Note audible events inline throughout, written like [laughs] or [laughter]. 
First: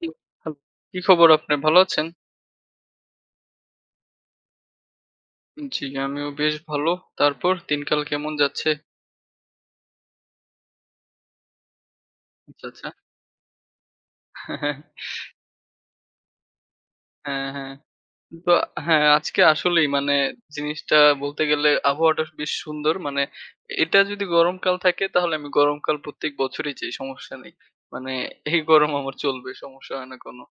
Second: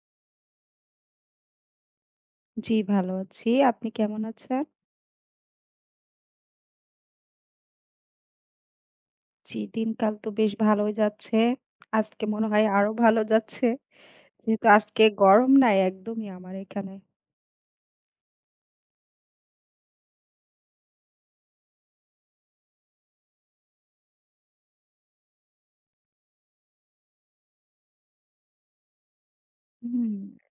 জি, hello. কি খবর আপনার? ভালো আছেন? জি, ভালো আছি। আপনি কেমন আছেন? জি, আমিও বেশ ভালো। তারপর দিনকাল কেমন যাচ্ছে? জি, দিনকাল তো বেশ ভালোই যাচ্ছে। আজকে মনে আচ্ছা, হয় আচ্ছা। আরো ভালো যাচ্ছে। [laughs] যেহেতু হ্যাঁ, আজকে গরম নাই একদমই আমার এখানে। হ্যাঁ। হ্যাঁ। তো হ্যাঁ, আজকে আসলেই মানে জিনিসটা বলতে গেলে আবহাওয়াটা বেশ সুন্দর। মানে এটা যদি গরমকাল থাকে তাহলে আমি গরমকাল প্রত্যেক বছরই যাই, সমস্যা নেই। মানে এই গরম আমার চলবে, সমস্যা হয় হুম, না কোনো।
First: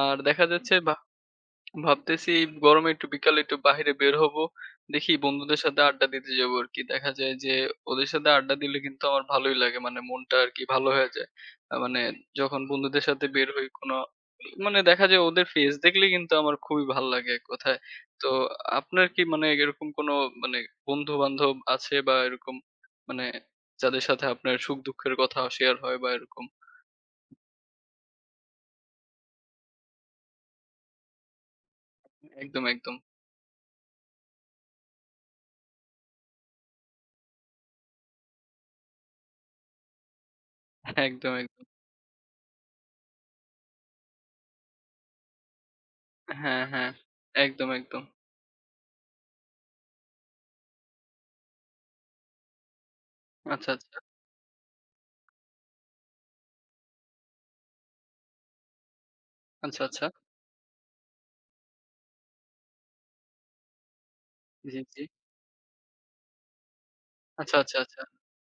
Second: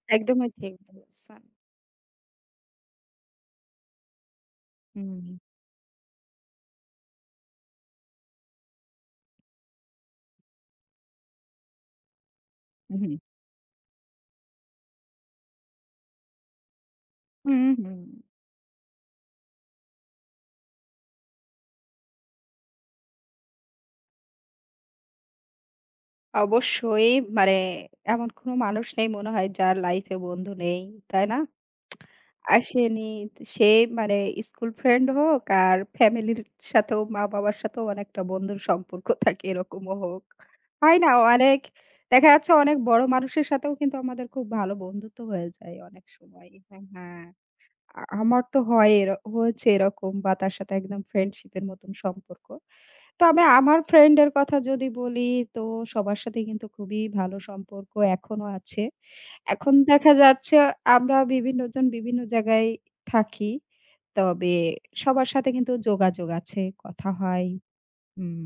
আর দেখা একদমই ঠিক যাচ্ছে বা বলেছেন। ভাবতেছি এই গরমে একটু বিকালে একটু বাহিরে বের হব। দেখি হুম, বন্ধুদের সাথে আড্ডা দিতে যাবো আরকি। দেখা যায় যে ওদের সাথে আড্ডা দিলে কিন্তু আমার ভালোই লাগে। মানে মনটা আরকি ভালো হয়ে যায়। মানে যখন হুম, বন্ধুদের সাথে বের হই কোনো মানে দেখা যায় ওদের ফেস দেখলে কিন্তু আমার খুবই ভাল লাগে এক হুম, কথায়। হুম। তো আপনার কি মানে এরকম কোনো মানে বন্ধু-বান্ধব আছে বা এরকম মানে যাদের সাথে আপনার সুখ-দুঃখের কথা শেয়ার হয় বা এরকম? অবশ্যই মানে এমন কোনো মানুষ নেই মনে হয় যার লাইফ এ বন্ধু নেই। তাই না? একদম, একদম। আসেনি। সে মানে স্কুল ফ্রেন্ড হোক আর ফ্যামিলির সাথেও মা-বাবার সাথেও অনেকটা বন্ধুর সম্পর্ক থাকে এরকমও হোক। হয় একদম, না? অনেক একদম। দেখা যাচ্ছে অনেক বড় মানুষের সাথেও কিন্তু আমাদের খুব ভালো বন্ধুত্ব হয়ে যায় অনেক সময়। হ্যাঁ, হ্যাঁ, হ্যাঁ। হ্যাঁ। একদম, একদম। আমার তো হয়েছে এরকম বা তার সাথে একদম ফ্রেন্ডশিপ এর মতন সম্পর্ক। তবে আচ্ছা, আমার আচ্ছা। ফ্রেন্ড এর কথা যদি বলি তো সবার সাথেই কিন্তু খুবই ভালো সম্পর্ক এখনো আছে। এখন আচ্ছা, আচ্ছা। দেখা যাচ্ছে আমরা বিভিন্নজন বিভিন্ন জায়গায় থাকি। তবে জি, জি। সবার সাথে কিন্তু যোগাযোগ আছে, কথা হয়। আচ্ছা, আচ্ছা, আচ্ছা। হুম,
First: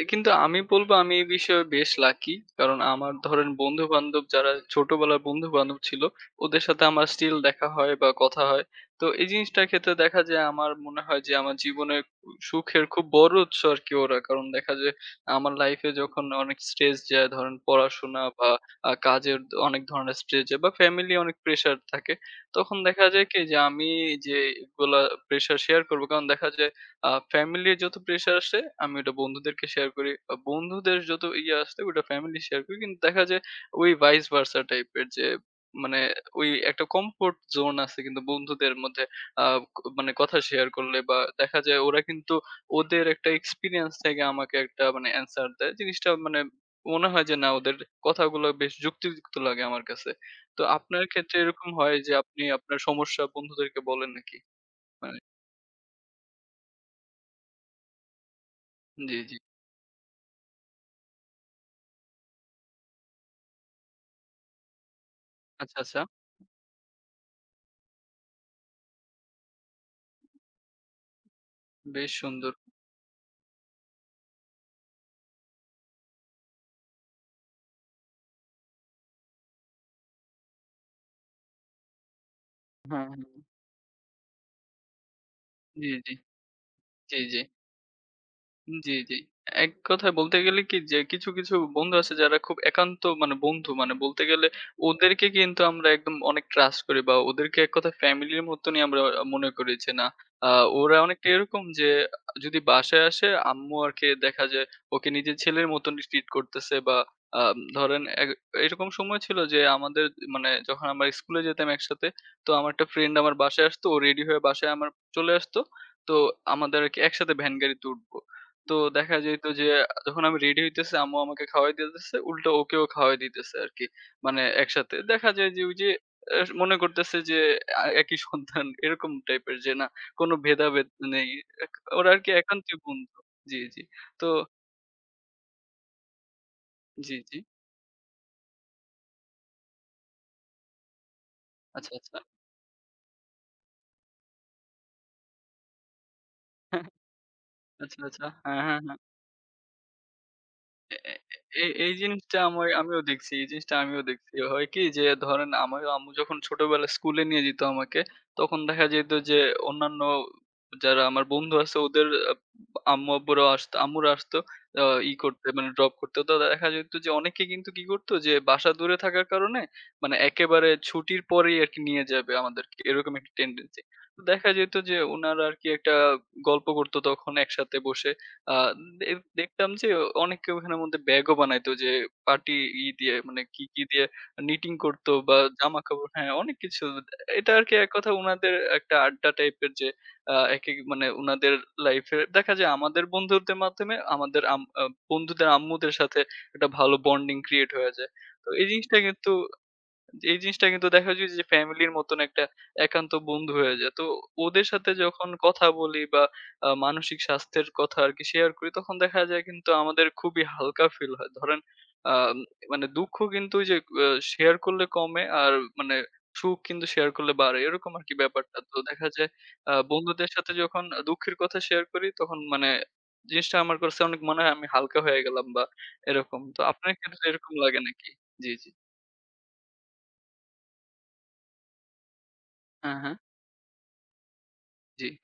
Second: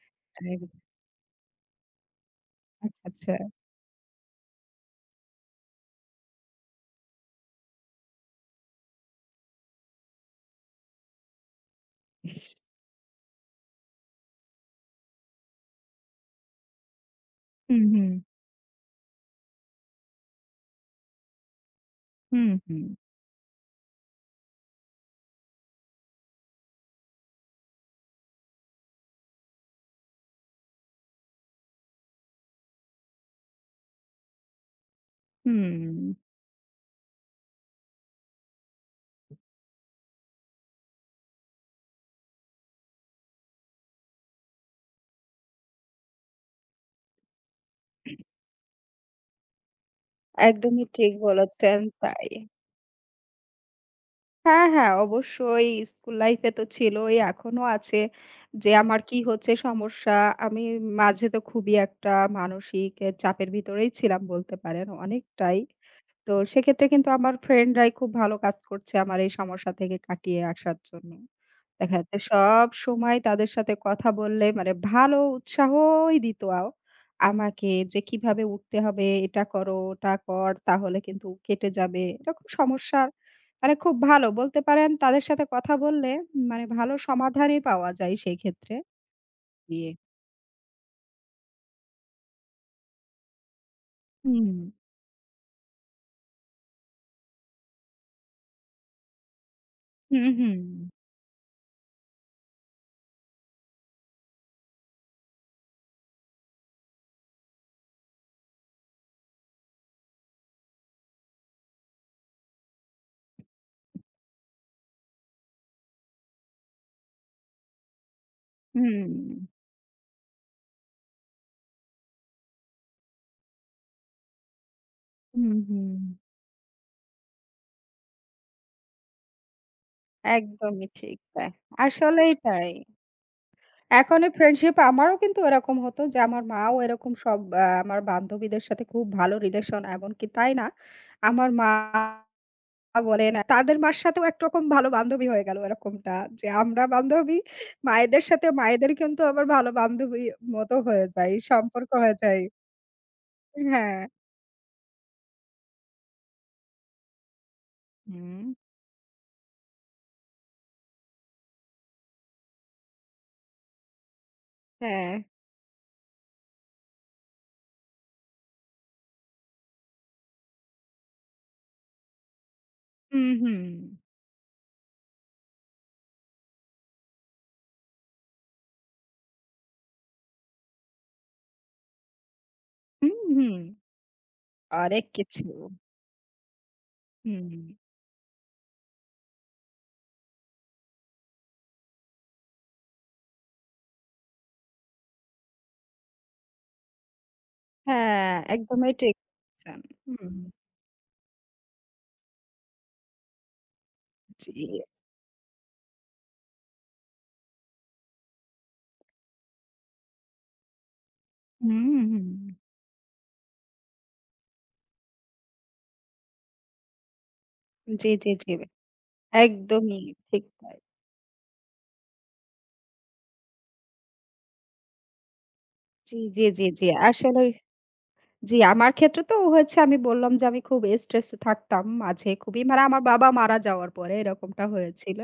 এ কিন্তু আমি একদম। বলব আমি এই বিষয়ে বেশ লাকি। কারণ আচ্ছা, আমার আচ্ছা। ধরেন বন্ধু-বান্ধব যারা ছোটবেলার বন্ধু-বান্ধব ছিল, ওদের সাথে আমার স্টিল দেখা হয় বা কথা হয়। তো এই জিনিসটার ক্ষেত্রে দেখা যায় আমার মনে হয় যে আমার জীবনের সুখের খুব বড় উৎস আরকি ওরা। কারণ দেখা যায় আমার লাইফে যখন অনেক স্ট্রেস যায় ধরেন হুম, হুম, পড়াশোনা বা কাজের দ অনেক ধরনের স্ট্রেস যায় বা ফ্যামিলি অনেক প্রেশার থাকে। হুম, তখন হুম, দেখা যায় কি যে আমি যে এগুলা প্রেশার শেয়ার করব। কারণ দেখা যায় ফ্যামিলির যত প্রেশার আসে আমি ওটা বন্ধুদেরকে শেয়ার করি। বন্ধুদের যত ইয়ে আসে ওটা ফ্যামিলি শেয়ার করি। কিন্তু দেখা যায় ওই ভাইস ভার্সা টাইপের যে মানে হুম। ওই একটা কমফোর্ট জোন আছে কিন্তু বন্ধুদের মধ্যে আ মানে কথা শেয়ার করলে বা দেখা যায় ওরা কিন্তু ওদের একটা এক্সপেরিয়েন্স থেকে আমাকে একটা মানে অ্যান্সার দেয়। জিনিসটা মানে মনে হয় যে না ওদের কথাগুলো বেশ যুক্তিযুক্ত লাগে আমার কাছে। তো একদমই আপনার ঠিক ক্ষেত্রে এরকম বলেছেন হয় যে তাই। আপনি আপনার সমস্যা বন্ধুদেরকে বলেন নাকি? হ্যাঁ, হ্যাঁ, মানে অবশ্যই স্কুল লাইফে তো ছিলই, এখনো আছে যে আমার জি, কি জি। হচ্ছে সমস্যা। আমি মাঝে তো খুবই একটা মানসিক চাপের ভিতরেই ছিলাম বলতে পারেন অনেকটাই। আচ্ছা, আচ্ছা। তো সেক্ষেত্রে কিন্তু আমার ফ্রেন্ডরাই খুব ভালো কাজ করছে আমার এই সমস্যা থেকে কাটিয়ে আসার জন্য। দেখা বেশ যাচ্ছে সুন্দর। সব সময় তাদের সাথে কথা বললে মানে ভালো উৎসাহই দিত আমাকে যে কিভাবে উঠতে হবে, এটা করো, ওটা কর তাহলে কিন্তু কেটে যাবে। এরকম হ্যাঁ, সমস্যার হ্যাঁ। মানে খুব ভালো বলতে পারেন তাদের সাথে কথা জি, বললে জি। মানে ভালো জি, জি। সমাধানই পাওয়া যায় সেক্ষেত্রে। জি, জি। এক দিয়ে। কথায় বলতে গেলে কি যে কিছু, কিছু বন্ধু আছে যারা খুব একান্ত মানে বন্ধু মানে বলতে গেলে হুম, ওদেরকে কিন্তু আমরা একদম অনেক ট্রাস্ট করি বা ওদেরকে এক কথায় ফ্যামিলির মতনই আমরা মনে করি যে না হুম, আ হুম, ওরা অনেকটা এরকম যে যদি বাসায় আসে আম্মু আরকি দেখা যায় ওকে নিজের ছেলের মতনই ট্রিট করতেছে বা আ ধরেন এরকম সময় ছিল যে আমাদের মানে যখন আমরা স্কুলে যেতাম একসাথে। তো আমার একটা ফ্রেন্ড আমার বাসায় আসতো। ও রেডি হয়ে বাসায় আমার চলে আসতো। তো আমাদের আরকি একসাথে ভ্যান গাড়িতে উঠবো। তো হুম, দেখা যাইত যে যখন আমি রেডি হইতেছি আম্মু আমাকে খাওয়াই দিতেছে উল্টা ওকেও খাওয়াই দিতেছে আরকি। মানে একসাথে। দেখা যায় হুম, যে ওই যে হুম। এ মনে করতেছে যে একই সন্তান এরকম টাইপের যে না কোন একদমই ভেদাভেদ ঠিক নেই। তাই। এক ওরা আরকি আসলেই তাই। একান্তই বন্ধু। জি, জি। এখন তো এই ফ্রেন্ডশিপ আমারও কিন্তু এরকম হতো যে আমার মাও এরকম জি, জি। সব আমার বান্ধবীদের সাথে খুব ভালো রিলেশন এমনকি তাই না? আমার মা আচ্ছা, আচ্ছা। বলেন তাদের মার সাথেও একরকম ভালো বান্ধবী হয়ে গেল এরকমটা। যে আমরা [laughs] বান্ধবী, আচ্ছা, মায়েদের আচ্ছা। সাথে হ্যাঁ, হ্যাঁ, মায়েদের হ্যাঁ। কিন্তু আবার ভালো বান্ধবী মতো এ হয়ে এ যায়, এ সম্পর্ক এই হয়ে জিনিসটা যায়। আমার আমিও দেখছি। এই জিনিসটা হ্যাঁ। আমিও দেখছি। হয় কি যে ধরেন আমার আম্মু যখন ছোটবেলায় স্কুলে নিয়ে যেত আমাকে, হুম। তখন দেখা যেত যে অন্যান্য যারা আমার বন্ধু আছে ওদের আম্মু আব্বুরাও আসতো আম্মুরা আসতো আ ই হ্যাঁ। করতে মানে ড্রপ করতে। তো দেখা যেত যে অনেকে কিন্তু কি করতো যে বাসা দূরে থাকার কারণে মানে একেবারে ছুটির পরেই আরকি নিয়ে যাবে আমাদেরকে। এরকম হুম, একটা হুম। টেনডেন্সি। তো দেখা যেত যে উনারা আরকি একটা গল্প করত তখন একসাথে বসে। আ দে দেখতাম যে অনেকে ওখানের মধ্যে ব্যাগও বানাইতো যে পার্টি ই দিয়ে হুম, মানে হুম। কি, কি দিয়ে নিটিং অনেক করতো বা কিছু। জামাকাপড় হ্যাঁ, অনেক কিছু। এটা হুম। আরকি এক কথা উনাদের একটা আড্ডা টাইপের যে একেক মানে উনাদের লাইফে দেখা যায় আমাদের বন্ধুদের মাধ্যমে আমাদের আম আ বন্ধুদের আম্মুদের সাথে একটা ভালো বন্ডিং ক্রিয়েট হয়ে যায়। হ্যাঁ, তো এই একদমই জিনিসটা ঠিক কিন্তু বলেছেন। হুম, এই জিনিসটা কিন্তু দেখা যায় যে ফ্যামিলির মতন একটা একান্ত বন্ধু হয়ে যায়। তো জি। ওদের সাথে যখন কথা বলি বা মানসিক স্বাস্থ্যের কথা আরকি শেয়ার করি তখন দেখা যায় কিন্তু আমাদের খুবই হালকা ফিল হয়। ধরেন হুম, আ হুম। মানে দুঃখ কিন্তু ওই যে আ শেয়ার করলে কমে আর মানে সুখ কিন্তু শেয়ার করলে বাড়ে। এরকম জি, আরকি জি, জি। ব্যাপারটা। তো দেখা যায় একদমই বন্ধুদের ঠিক সাথে তাই। যখন দুঃখের কথা শেয়ার করি তখন মানে জিনিসটা আমার কাছে অনেক মনে হয় আমি হালকা হয়ে গেলাম বা জি, এরকম। জি, তো জি, জি। আপনার ক্ষেত্রে আসলে এরকম লাগে নাকি? জি, জি, জি। আমার ক্ষেত্রে তো হয়েছে আমি বললাম যে আমি খুব স্ট্রেসে থাকতাম মাঝে খুবই মানে হ্যাঁ, আমার হ্যাঁ। বাবা মারা যাওয়ার পরে এরকমটা জি। হয়েছিল।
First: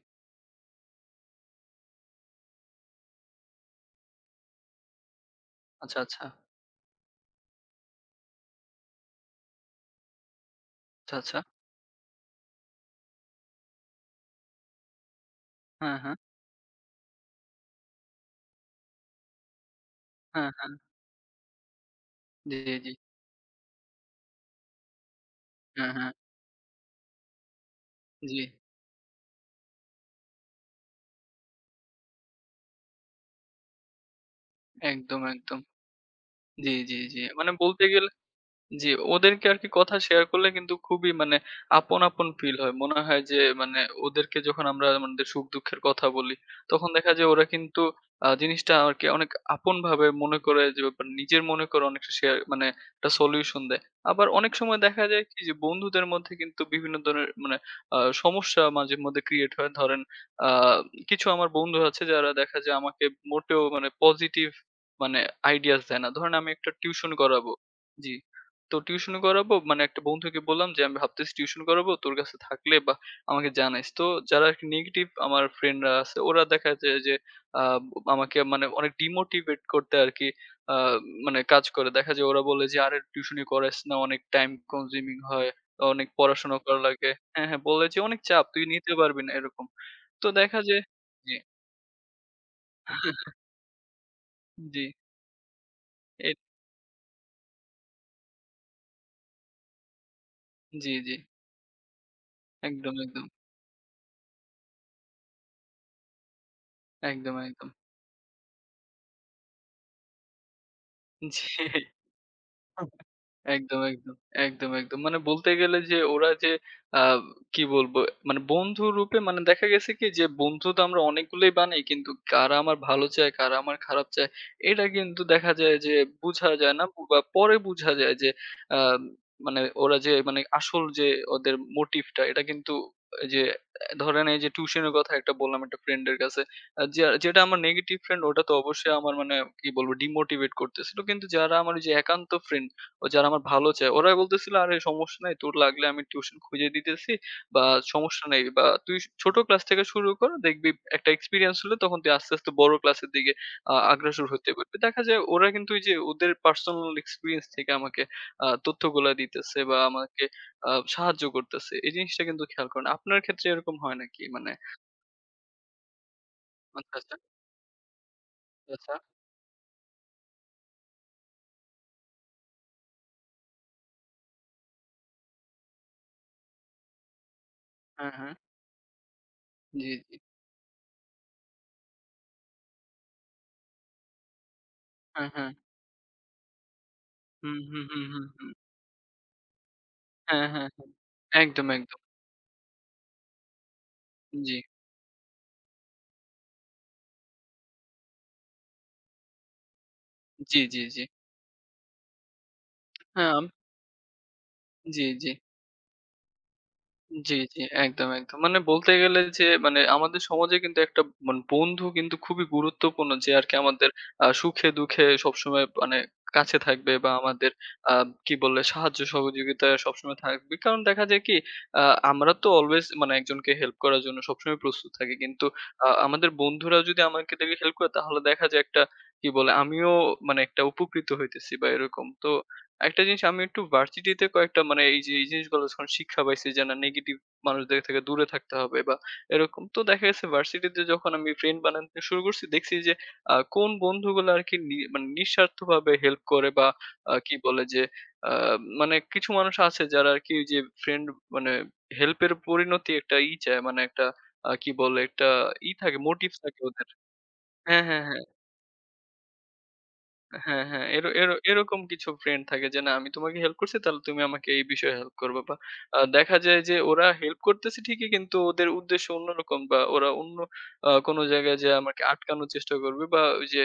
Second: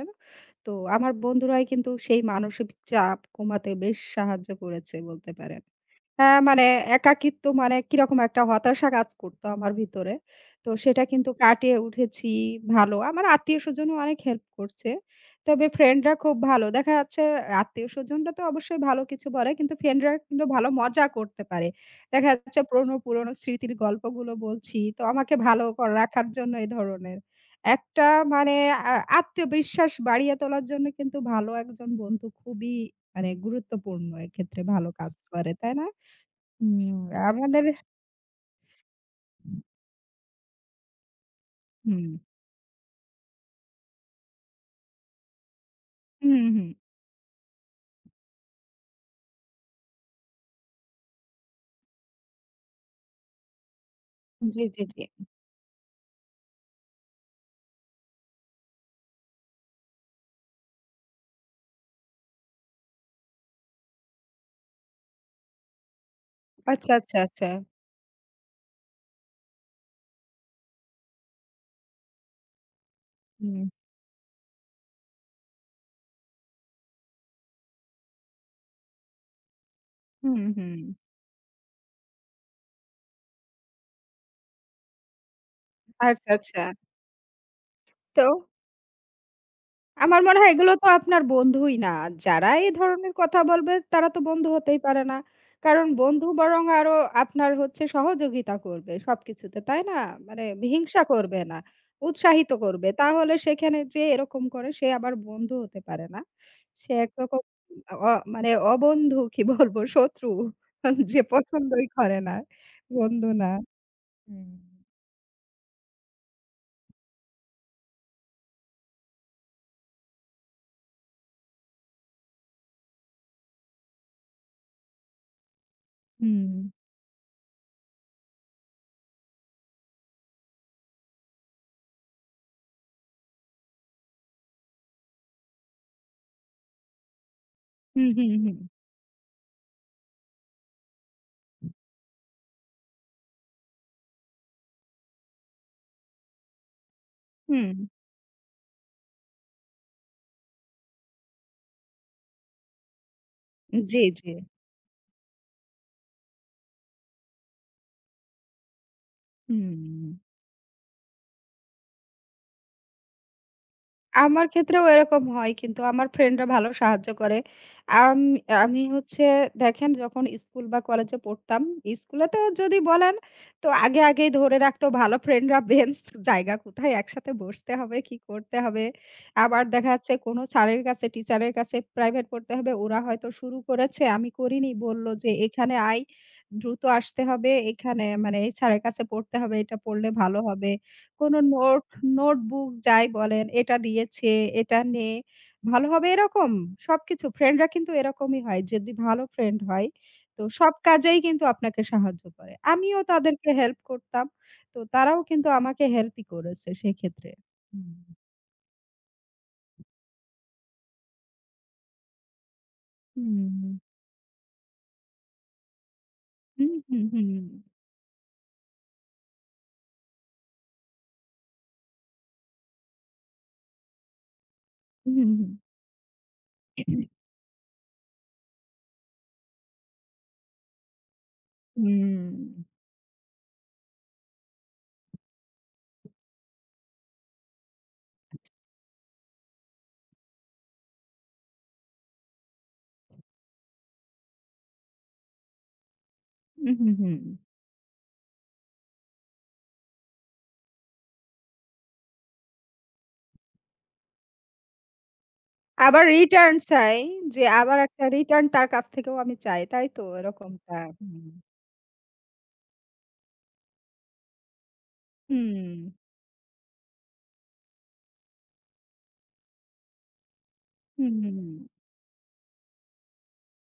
তো আমার বন্ধুরাই কিন্তু সেই মানসিক চাপ কমাতে বেশ সাহায্য করেছে বলতে পারেন। আচ্ছা, আচ্ছা। হ্যাঁ, মানে একাকিত্ব মানে কিরকম একটা হতাশা কাজ করতো আমার ভিতরে। তো সেটা আচ্ছা, কিন্তু আচ্ছা। কাটিয়ে উঠেছি ভালো। আমার আত্মীয়স্বজনও অনেক হেল্প করছে। তবে হ্যাঁ, ফ্রেন্ডরা হ্যাঁ। খুব ভালো। দেখা যাচ্ছে আত্মীয়স্বজনরা তো অবশ্যই ভালো কিছু বলে কিন্তু ফ্রেন্ডরা কিন্তু হ্যাঁ, ভালো হ্যাঁ। মজা করতে পারে। দেখা জি, যাচ্ছে জি। পুরনো, পুরনো স্মৃতির গল্পগুলো বলছি। তো আমাকে ভালো হ্যাঁ, হ্যাঁ। রাখার জন্য এই ধরনের। একটা জি। মানে আ আত্মবিশ্বাস বাড়িয়ে তোলার জন্য কিন্তু ভালো একজন বন্ধু খুবই মানে গুরুত্বপূর্ণ এক্ষেত্রে ভালো কাজ একদম, করে, একদম। তাই না? জি, জি, হুম, জি। মানে আমাদের বলতে গেলে জি, ওদেরকে আরকি কথা শেয়ার করলে কিন্তু খুবই মানে আপন, হুম, আপন ফিল হয়। মনে হয় যে মানে ওদেরকে যখন আমরা আমাদের সুখ-দুঃখের কথা বলি, হুম, হুম। তখন দেখা যায় ওরা কিন্তু জিনিসটা আরকি অনেক আপনভাবে মনে করে যে ব্যাপার নিজের মনে করে অনেকটা শেয়ার মানে একটা সলিউশন দেয়। আবার অনেক জি, সময় জি, জি। দেখা যায় কি যে বন্ধুদের মধ্যে কিন্তু বিভিন্ন ধরনের মানে সমস্যা মাঝেমধ্যে ক্রিয়েট হয়। ধরেন আ কিছু আমার বন্ধু আছে যারা দেখা যায় আমাকে মোটেও মানে পজিটিভ মানে আইডিয়াস দেয় না। ধরেন আমি একটা আচ্ছা, টিউশন আচ্ছা, আচ্ছা। করাবো। জি। তো টিউশনি করাবো মানে একটা বন্ধুকে বললাম যে, "আমি ভাবতেছি টিউশন করাবো। তোর কাছে থাকলে বা আমাকে হুম, জানাইস।" তো যারা আরকি নেগেটিভ আমার ফ্রেন্ডরা আছে ওরা দেখা যায় যে আ আমাকে মানে অনেক ডিমোটিভেট করতে আরকি হুম, আ হুম। মানে কাজ করে। দেখা যায় ওরা বলে যে, "আরে টিউশনি করাইস না। অনেক টাইম কনজিউমিং হয়। অনেক আচ্ছা, পড়াশোনা আচ্ছা। করা লাগে।" হ্যাঁ, হ্যাঁ, বলে যে, "অনেক তো? চাপ। তুই নিতে পারবি না" এরকম। আমার তো মনে হয় দেখা এগুলো যায় তো আপনার জি, বন্ধুই না। যারা এই ধরনের কথা বলবে তারা তো বন্ধু হতেই জি, পারে না। কারণ বন্ধু এ বরং আরো আপনার হচ্ছে সহযোগিতা করবে সবকিছুতে, তাই না? মানে জি, হিংসা জি। করবে না, উৎসাহিত করবে। একদম, একদম। তাহলে সেখানে যে এরকম করে সে আবার বন্ধু হতে পারে না। সে একদম, একরকম একদম। অ মানে অবন্ধু কি বলবো? শত্রু [laughs] যে জি। পছন্দই করে না, বন্ধু না। একদম, একদম, হুম। একদম, একদম। মানে বলতে গেলে যে ওরা যে আ কি বলবো মানে বন্ধু রূপে মানে দেখা গেছে কি যে বন্ধু তো আমরা অনেকগুলোই বানাই কিন্তু কারা আমার ভালো চায়, কারা আমার খারাপ চায় এটা কিন্তু দেখা যায় যে হুম, বুঝা যায় না বা পরে বুঝা যায় যে আ মানে ওরা যে মানে আসল যে ওদের মোটিভটা এটা কিন্তু এই যে ধরেন এই যে টিউশনের কথা একটা বললাম একটা ফ্রেন্ডের কাছে। যে যেটা আমার নেগেটিভ হুম, ফ্রেন্ড হুম, ওটা তো হুম, অবশ্যই আমার মানে কি বলবো ডিমোটিভেট করতেছিল। কিন্তু যারা আমার ওই যে একান্ত ফ্রেন্ড ও যারা আমার ভালো চায় ওরাই বলতেছিল, "আরে সমস্যা নাই। তোর লাগলে আমি টিউশন খুঁজে দিতেছি বা হুম, সমস্যা নাই বা তুই ছোট ক্লাস থেকে শুরু কর। দেখবি একটা এক্সপেরিয়েন্স হলে তখন তুই আস্তে, আস্তে বড় ক্লাসের দিকে জি, অগ্রসর জি, হতে পারবি।" দেখা যায় ওরা কিন্তু ওই যে ওদের পার্সোনাল এক্সপেরিয়েন্স থেকে আমাকে তথ্যগুলা দিতেছে বা হুম। আমাকে সাহায্য করতেছে। এই জিনিসটা কিন্তু খেয়াল করেন। আপনার ক্ষেত্রে এরকম হয় নাকি? আমার মানে ক্ষেত্রেও এরকম হয় কিন্তু আমার ফ্রেন্ডরা ভালো আচ্ছা, সাহায্য আচ্ছা, করে। আম আমি আচ্ছা। হচ্ছে দেখেন যখন স্কুল বা কলেজে পড়তাম, স্কুলে তো যদি বলেন তো আগে, আগেই ধরে রাখতো ভালো ফ্রেন্ডরা বেঞ্চ জায়গা কোথায় একসাথে বসতে হবে, হ্যাঁ, কি হ্যাঁ। করতে হবে। আবার জি, দেখা যাচ্ছে জি। কোনো স্যারের কাছে, টিচারের কাছে প্রাইভেট পড়তে হবে। ওরা হয়তো শুরু করেছে, আমি করিনি। বলল হ্যাঁ, যে, হ্যাঁ। "এখানে আয়, দ্রুত আসতে হবে। হুম, হুম, এখানে হুম, হুম, মানে হুম। এই স্যারের কাছে পড়তে হবে, এটা পড়লে ভালো হ্যাঁ, হ্যাঁ, হবে।" হ্যাঁ। কোনো একদম, নোট, একদম। নোটবুক যাই বলেন, এটা দিয়েছে, জি, এটা নে, ভালো হবে এরকম সবকিছু ফ্রেন্ডরা কিন্তু এরকমই হয়। যদি ভালো ফ্রেন্ড হয় তো জি, সব জি, জি। কাজেই কিন্তু আপনাকে সাহায্য করে। আমিও হ্যাঁ। তাদেরকে হেল্প করতাম। তো জি, তারাও জি, কিন্তু আমাকে হেল্পই করেছে সেক্ষেত্রে। জি, জি, হুম। একদম, একদম। মানে বলতে গেলে যে মানে আমাদের সমাজে কিন্তু একটা মানে বন্ধু কিন্তু খুবই গুরুত্বপূর্ণ যে আরকি হুম, আমাদের সুখে-দুঃখে সবসময় মানে কাছে হুম, থাকবে হুম, বা হুম, আমাদের আ কি বলে সাহায্য সহযোগিতায় সবসময় থাকবে। কারণ দেখা যায় কি আ আমরা তো অলওয়েজ মানে একজনকে হেল্প করার জন্য সবসময় প্রস্তুত থাকি। হুম, কিন্তু হুম, আমাদের বন্ধুরা যদি আমাকে দেখে হেল্প করে তাহলে দেখা যায় একটা কি বলে আমিও মানে একটা উপকৃত হইতেছি বা এরকম। তো একটা জিনিস আমি একটু ভার্সিটিতে কয়েকটা মানে এই যে এই জিনিসগুলো যখন শিক্ষা পাইছি যে না নেগেটিভ মানুষদের থেকে দূরে থাকতে হবে বা এরকম, তো দেখা গেছে ভার্সিটিতে যখন আমি ফ্রেন্ড বানাতে শুরু করছি দেখছি যে কোন বন্ধুগুলো আর কি মানে নিঃস্বার্থ ভাবে হেল্প করে বা হুম, হুম, হুম। কি বলে যে আহ, মানে কিছু মানুষ আছে যারা আর কি ওই যে ফ্রেন্ড মানে হেল্পের পরিণতি একটা ই চায় মানে একটা কি বলে একটা ই থাকে আবার মোটিভ রিটার্ন থাকে ওদের চাই যে আবার হ্যাঁ হ্যাঁ একটা হ্যাঁ রিটার্ন তার কাছ থেকেও আমি চাই। তাই তো হ্যাঁ, এরকমটা। হ্যাঁ। এরো হুম। এরো এরকম কিছু ফ্রেন্ড থাকে যে না আমি তোমাকে হেল্প করছি তাহলে তুমি আমাকে এই বিষয়ে হেল্প করবা বা হুম। দেখা যায় যে ওরা হেল্প করতেছে ঠিকই কিন্তু ওদের উদ্দেশ্য অন্যরকম বা ওরা অন্য হুম, কোনো হুম, হুম। জায়গায় যেয়ে আমাকে আটকানোর চেষ্টা করবে বা ওই যে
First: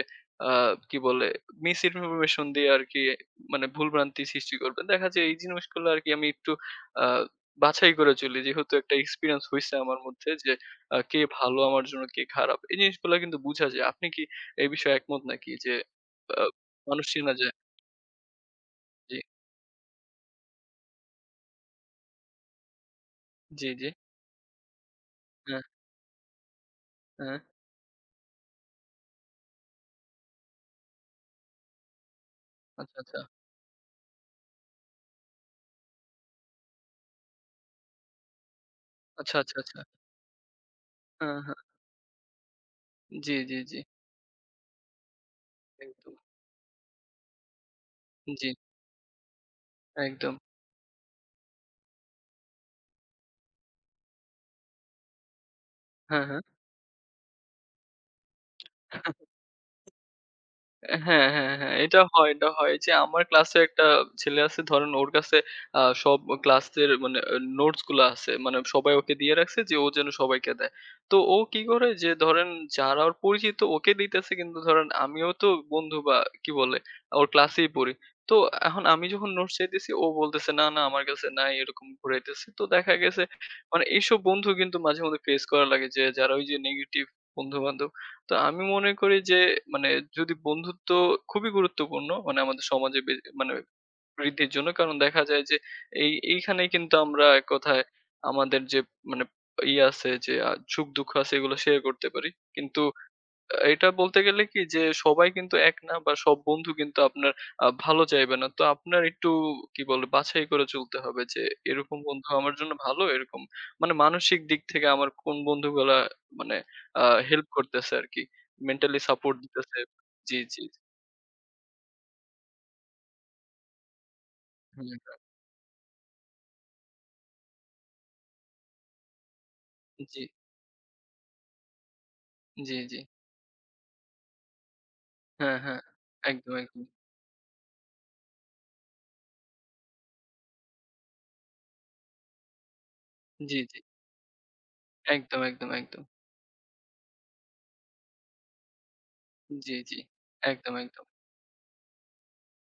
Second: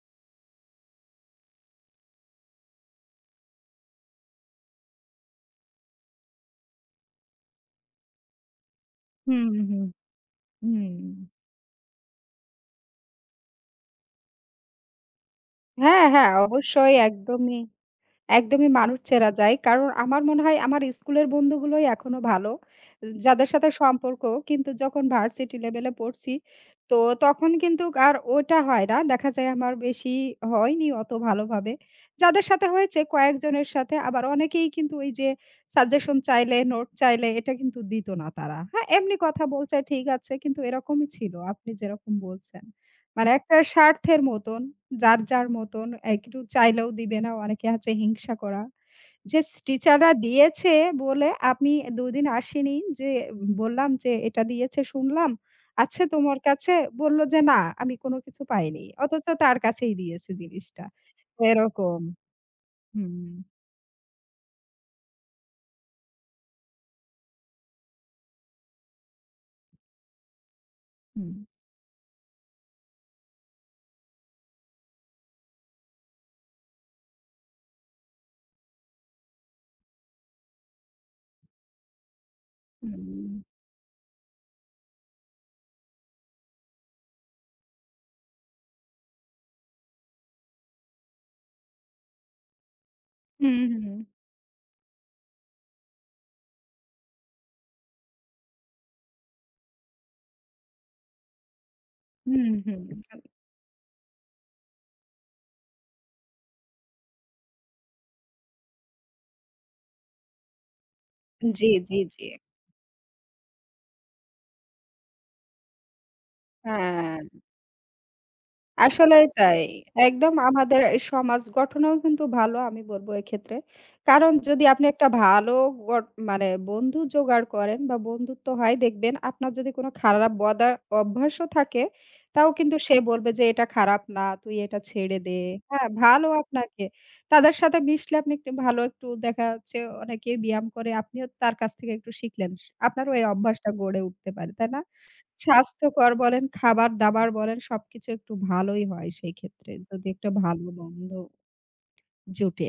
আ কি বলে মিস ইনফরমেশন দিয়ে আরকি মানে ভুলভ্রান্তি সৃষ্টি করবে। দেখা যায় এই জিনিসগুলো আরকি আমি একটু আ বাছাই করে চলি। যেহেতু একটা এক্সপেরিয়েন্স হুম, হইছে হুম, আমার মধ্যে যে হুম। কে ভালো আমার জন্য কে খারাপ। এই জিনিসগুলা কিন্তু বুঝা যায়। আপনি কি এই বিষয়ে একমত নাকি? যে হ্যাঁ, হ্যাঁ, আ অবশ্যই মানুষ চেনা যায়। একদমই। একদমই মানুষ জি, চেনা যায়। কারণ আমার মনে হয় আমার স্কুলের বন্ধুগুলোই এখনো ভালো। যাদের জি, সাথে জি। সম্পর্ক কিন্তু যখন ভার্সিটি হ্যাঁ, লেভেলে পড়ছি, তো হ্যাঁ। তখন কিন্তু আর ওটা হয় না। দেখা যায় আমার বেশি হয়নি অত ভালোভাবে। যাদের সাথে আচ্ছা, হয়েছে আচ্ছা। কয়েকজনের সাথে আবার অনেকেই কিন্তু ওই যে সাজেশন চাইলে, নোট চাইলে এটা কিন্তু দিত না তারা। হ্যাঁ, এমনি আচ্ছা, কথা আচ্ছা, বলছে আচ্ছা। ঠিক আছে কিন্তু এরকমই ছিল হ্যাঁ, হ্যাঁ। আপনি যেরকম বলছেন। মানে জি, জি, একটা জি। স্বার্থের মতন। যার, যার মতন একদম। একটু চাইলেও দিবে না। অনেকে আছে হিংসা জি, করা। যে টিচাররা একদম। দিয়েছে বলে আমি ২ দিন আসিনি যে বললাম যে, "এটা দিয়েছে শুনলাম। আছে হ্যাঁ, তোমার কাছে?" বলল যে, "না, আমি কোনো কিছু পাইনি।" হ্যাঁ। অথচ তার কাছেই দিয়েছে জিনিসটা। অ্যা হ্যাঁ, হ্যাঁ, হ্যাঁ। এরকম। এটা হয়, এটা হয় যে আমার হুম, ক্লাসে একটা ছেলে আছে ধরেন ওর কাছে সব ক্লাসের মানে নোটস গুলা আছে। মানে সবাই ওকে দিয়ে রাখছে যে ও যেন সবাইকে দেয়। তো হুম, ও কি করে যে ধরেন যারা ওর পরিচিত ওকে দিতেছে কিন্তু ধরেন আমিও তো বন্ধু বা কি বলে ওর ক্লাসেই পড়ি। তো এখন আমি যখন নোটস চাইতেছি ও বলতেছে, "না, না আমার কাছে নাই" এরকম ঘুরাইতেছে। তো দেখা গেছে হুম, মানে এইসব বন্ধু কিন্তু মাঝে মধ্যে ফেস করা লাগে যে যারা ওই যে নেগেটিভ বন্ধু-বান্ধব, তো আমি মনে করি যে মানে যদি বন্ধুত্ব খুবই গুরুত্বপূর্ণ মানে আমাদের সমাজে মানে হুম, বৃদ্ধির জন্য কারণ দেখা যায় যে এই এইখানেই কিন্তু আমরা এক কথায় আমাদের যে মানে ই আছে যে সুখ দুঃখ আছে এগুলো শেয়ার করতে পারি হুম, হুম, কিন্তু হুম। হুম। এটা বলতে গেলে কি যে সবাই কিন্তু এক না বা সব বন্ধু কিন্তু আপনার ভালো চাইবে না। তো আপনার একটু কি বলে বাছাই করে চলতে হবে যে জি, জি, এরকম জি। বন্ধু আমার জন্য ভালো এরকম মানে মানসিক দিক থেকে আমার কোন বন্ধুগুলা মানে আ হ্যাঁ। হেল্প করতেছে আরকি। মেন্টালি আসলেই সাপোর্ট তাই। দিতেছে। একদম জি, জি। আমাদের এই সমাজ গঠনও কিন্তু ভালো আমি বলব এক্ষেত্রে। কারণ যদি আপনি হুম, একটা ভালো গট মানে বন্ধু জোগাড় করেন বা বন্ধুত্ব হয় দেখবেন আপনার যদি কোনো জি, খারাপ অভ্যাসও থাকে, তাও জি, কিন্তু সে জি। বলবে যে এটা খারাপ না, তুই এটা ছেড়ে দে। হ্যাঁ, হ্যাঁ। হ্যাঁ, ভালো একদম, আপনাকে। একদম। তাদের সাথে মিশলে আপনি একটু ভালো একটু দেখা যাচ্ছে অনেকেই ব্যায়াম করে, আপনিও তার কাছ থেকে একটু শিখলেন। আপনারও এই জি, অভ্যাসটা জি। গড়ে উঠতে পারে, তাই না? একদম, একদম, একদম। স্বাস্থ্যকর বলেন, খাবার-দাবার বলেন সবকিছু একটু ভালোই হয় সেই ক্ষেত্রে। জি, জি। যদি একটা ভালো একদম, একদম। জোটে।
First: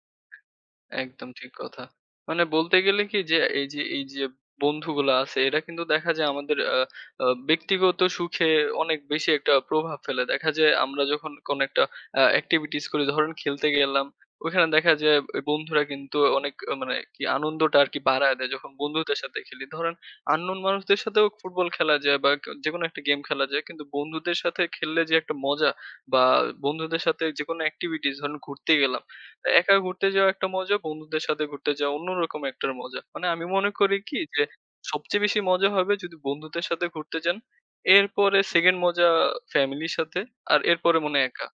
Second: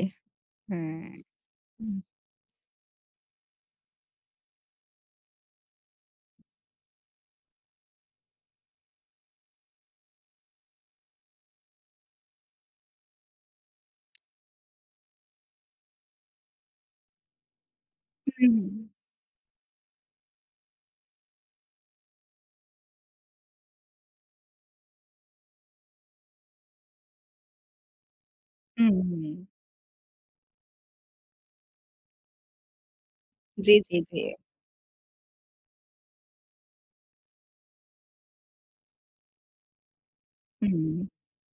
হ্যাঁ। একদম ঠিক কথা। হুম, মানে বলতে গেলে কি যে এই যে বন্ধুগুলা আছে এরা কিন্তু দেখা যায় আমাদের আ আ ব্যক্তিগত সুখে অনেক বেশি একটা প্রভাব ফেলে। দেখা যায় আমরা যখন কোন একটা activities করি ধরেন খেলতে গেলাম। ওখানে দেখা যায় এ বন্ধুরা কিন্তু অনেক মানে কি আনন্দটা আরকি হুম, বাড়ায় দেয় হুম, হুম। যখন বন্ধুদের সাথে খেলি। ধরেন unknown মানুষদের সাথেও ফুটবল খেলা যায় বা কে যেকোনো একটা গেম খেলা যায়। কিন্তু বন্ধুদের সাথে খেললে যে একটা মজা বা বন্ধুদের সাথে যেকোনো activities ধরেন ঘুরতে গেলাম। হুম। একা ঘুরতে যাওয়া একটা মজা, বন্ধুদের সাথে ঘুরতে যাওয়া অন্যরকম একটা মজা। মানে আমি মনে জি, করি জি, কি জি। যে, সবচেয়ে বেশি মজা হবে যদি বন্ধুদের সাথে ঘুরতে যান। এরপরে 2nd মজা ফ্যামিলির সাথে। আর হুম, এরপরে মনে হয় একা।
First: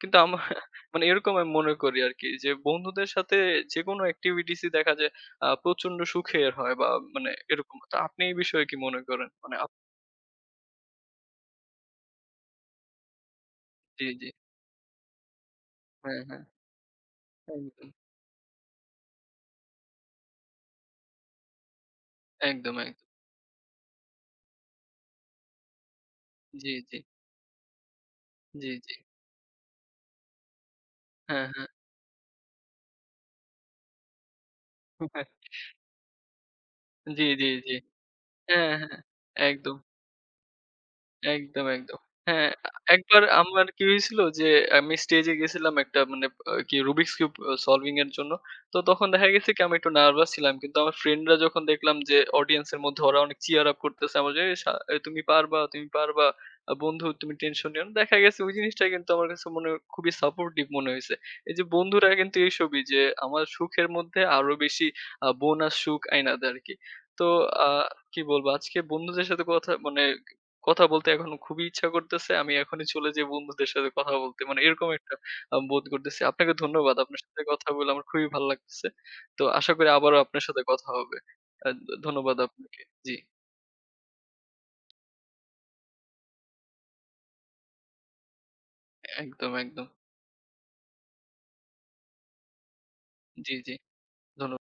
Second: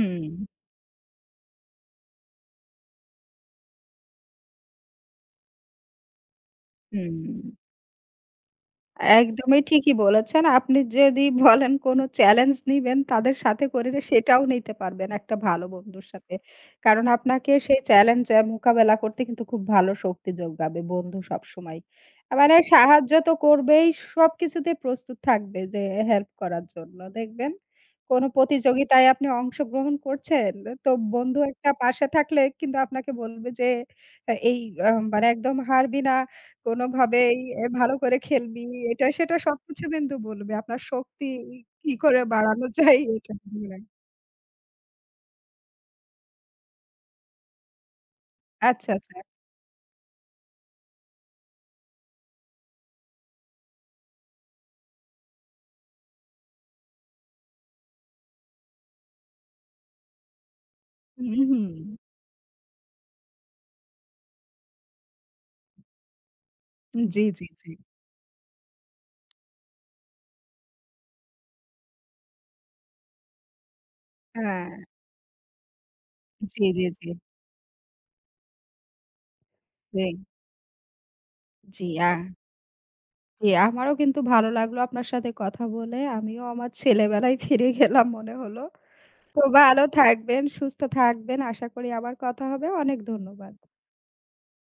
কিন্তু আমার [laughs] মানে এরকম আমি মনে করি আরকি যে, বন্ধুদের সাথে যেকোনো activities ই দেখা যায় প্রচন্ড সুখের হয় বা হুম। মানে এরকম। তো আপনি এই বিষয়ে কি মনে করেন? মানে একদমই আপ ঠিকই বলেছেন। আপনি যদি বলেন কোনো চ্যালেঞ্জ নিবেন তাদের সাথে করে রে, জি, জি। সেটাও নিতে পারবেন একটা ভালো বন্ধুর হ্যাঁ, সাথে। হ্যাঁ। কারণ আপনাকে সেই একদম, চ্যালেঞ্জ এ মোকাবেলা করতে কিন্তু খুব ভালো শক্তি যোগাবে বন্ধু সবসময়। একদম, মানে একদম। সাহায্য তো করবেই, সবকিছুতে প্রস্তুত থাকবে যে হেল্প করার জি, জি। জন্য। দেখবেন কোনো জি, জি। প্রতিযোগিতায় আপনি অংশগ্রহণ করছেন, তো বন্ধু হ্যাঁ, হ্যাঁ। একটা পাশে থাকলে কিন্তু আপনাকে বলবে যে এই মানে [laughs] একদম হারবি না। জি, কোনোভাবেই জি, জি। ভালো করে খেলবি। হ্যাঁ, হ্যাঁ। এটা সেটা একদম। সবকিছু কিন্তু বলবে। আপনার শক্তি একদম, কি একদম। করে হ্যাঁ, বাড়ানো যায় একবার এটা আমার বলে। কি হয়েছিল যে আমি স্টেজে গেছিলাম একটা মানে কি রুবিকস কিউব সলভিং এর জন্য। তো আচ্ছা, তখন আচ্ছা। দেখা গেছে কি আমি একটু নার্ভাস ছিলাম। কিন্তু আমার ফ্রেন্ডরা যখন দেখলাম যে অডিয়েন্স এর মধ্যে ওরা অনেক চিয়ার আপ করতেছে আমার যে, "এই এই তুমি পারবা, তুমি পারবা। বন্ধু তুমি টেনশন নিও না।" দেখা গেছে ওই জিনিসটা কিন্তু আমার কাছে মনে খুবই সাপোর্টিভ মনে হইছে। হুম, এই যে হুম। বন্ধুরা কিন্তু এইসবই যে আমার সুখের মধ্যে আরো বেশি বোনাস সুখ আইনা দেয় আরকি। জি, তো জি, আ জি। কি বলবো আজকে বন্ধুদের সাথে কথা মানে কথা বলতে এখন খুবই ইচ্ছা করতেছে। আমি এখনই চলে যাই বন্ধুদের সাথে কথা বলতে। মানে হ্যাঁ। এরকম একটা বোধ করতেছি। আপনাকে জি, জি, ধন্যবাদ। জি, আপনার সাথে কথা বলে আমার খুবই ভালো লাগতেছে। তো আশা করি জি, আবারও আপনার সাথে কথা হবে। আ জি, ধন্যবাদ আপনাকে। জি, জি, আমারও কিন্তু ভালো লাগলো আপনার সাথে কথা বলে। আমিও আমার ছেলেবেলায় ফিরে গেলাম মনে হলো। তো একদম, ভালো একদম। থাকবেন, সুস্থ থাকবেন। আশা করি আবার কথা হবে। অনেক জি, ধন্যবাদ। জি। ধন্যবাদ।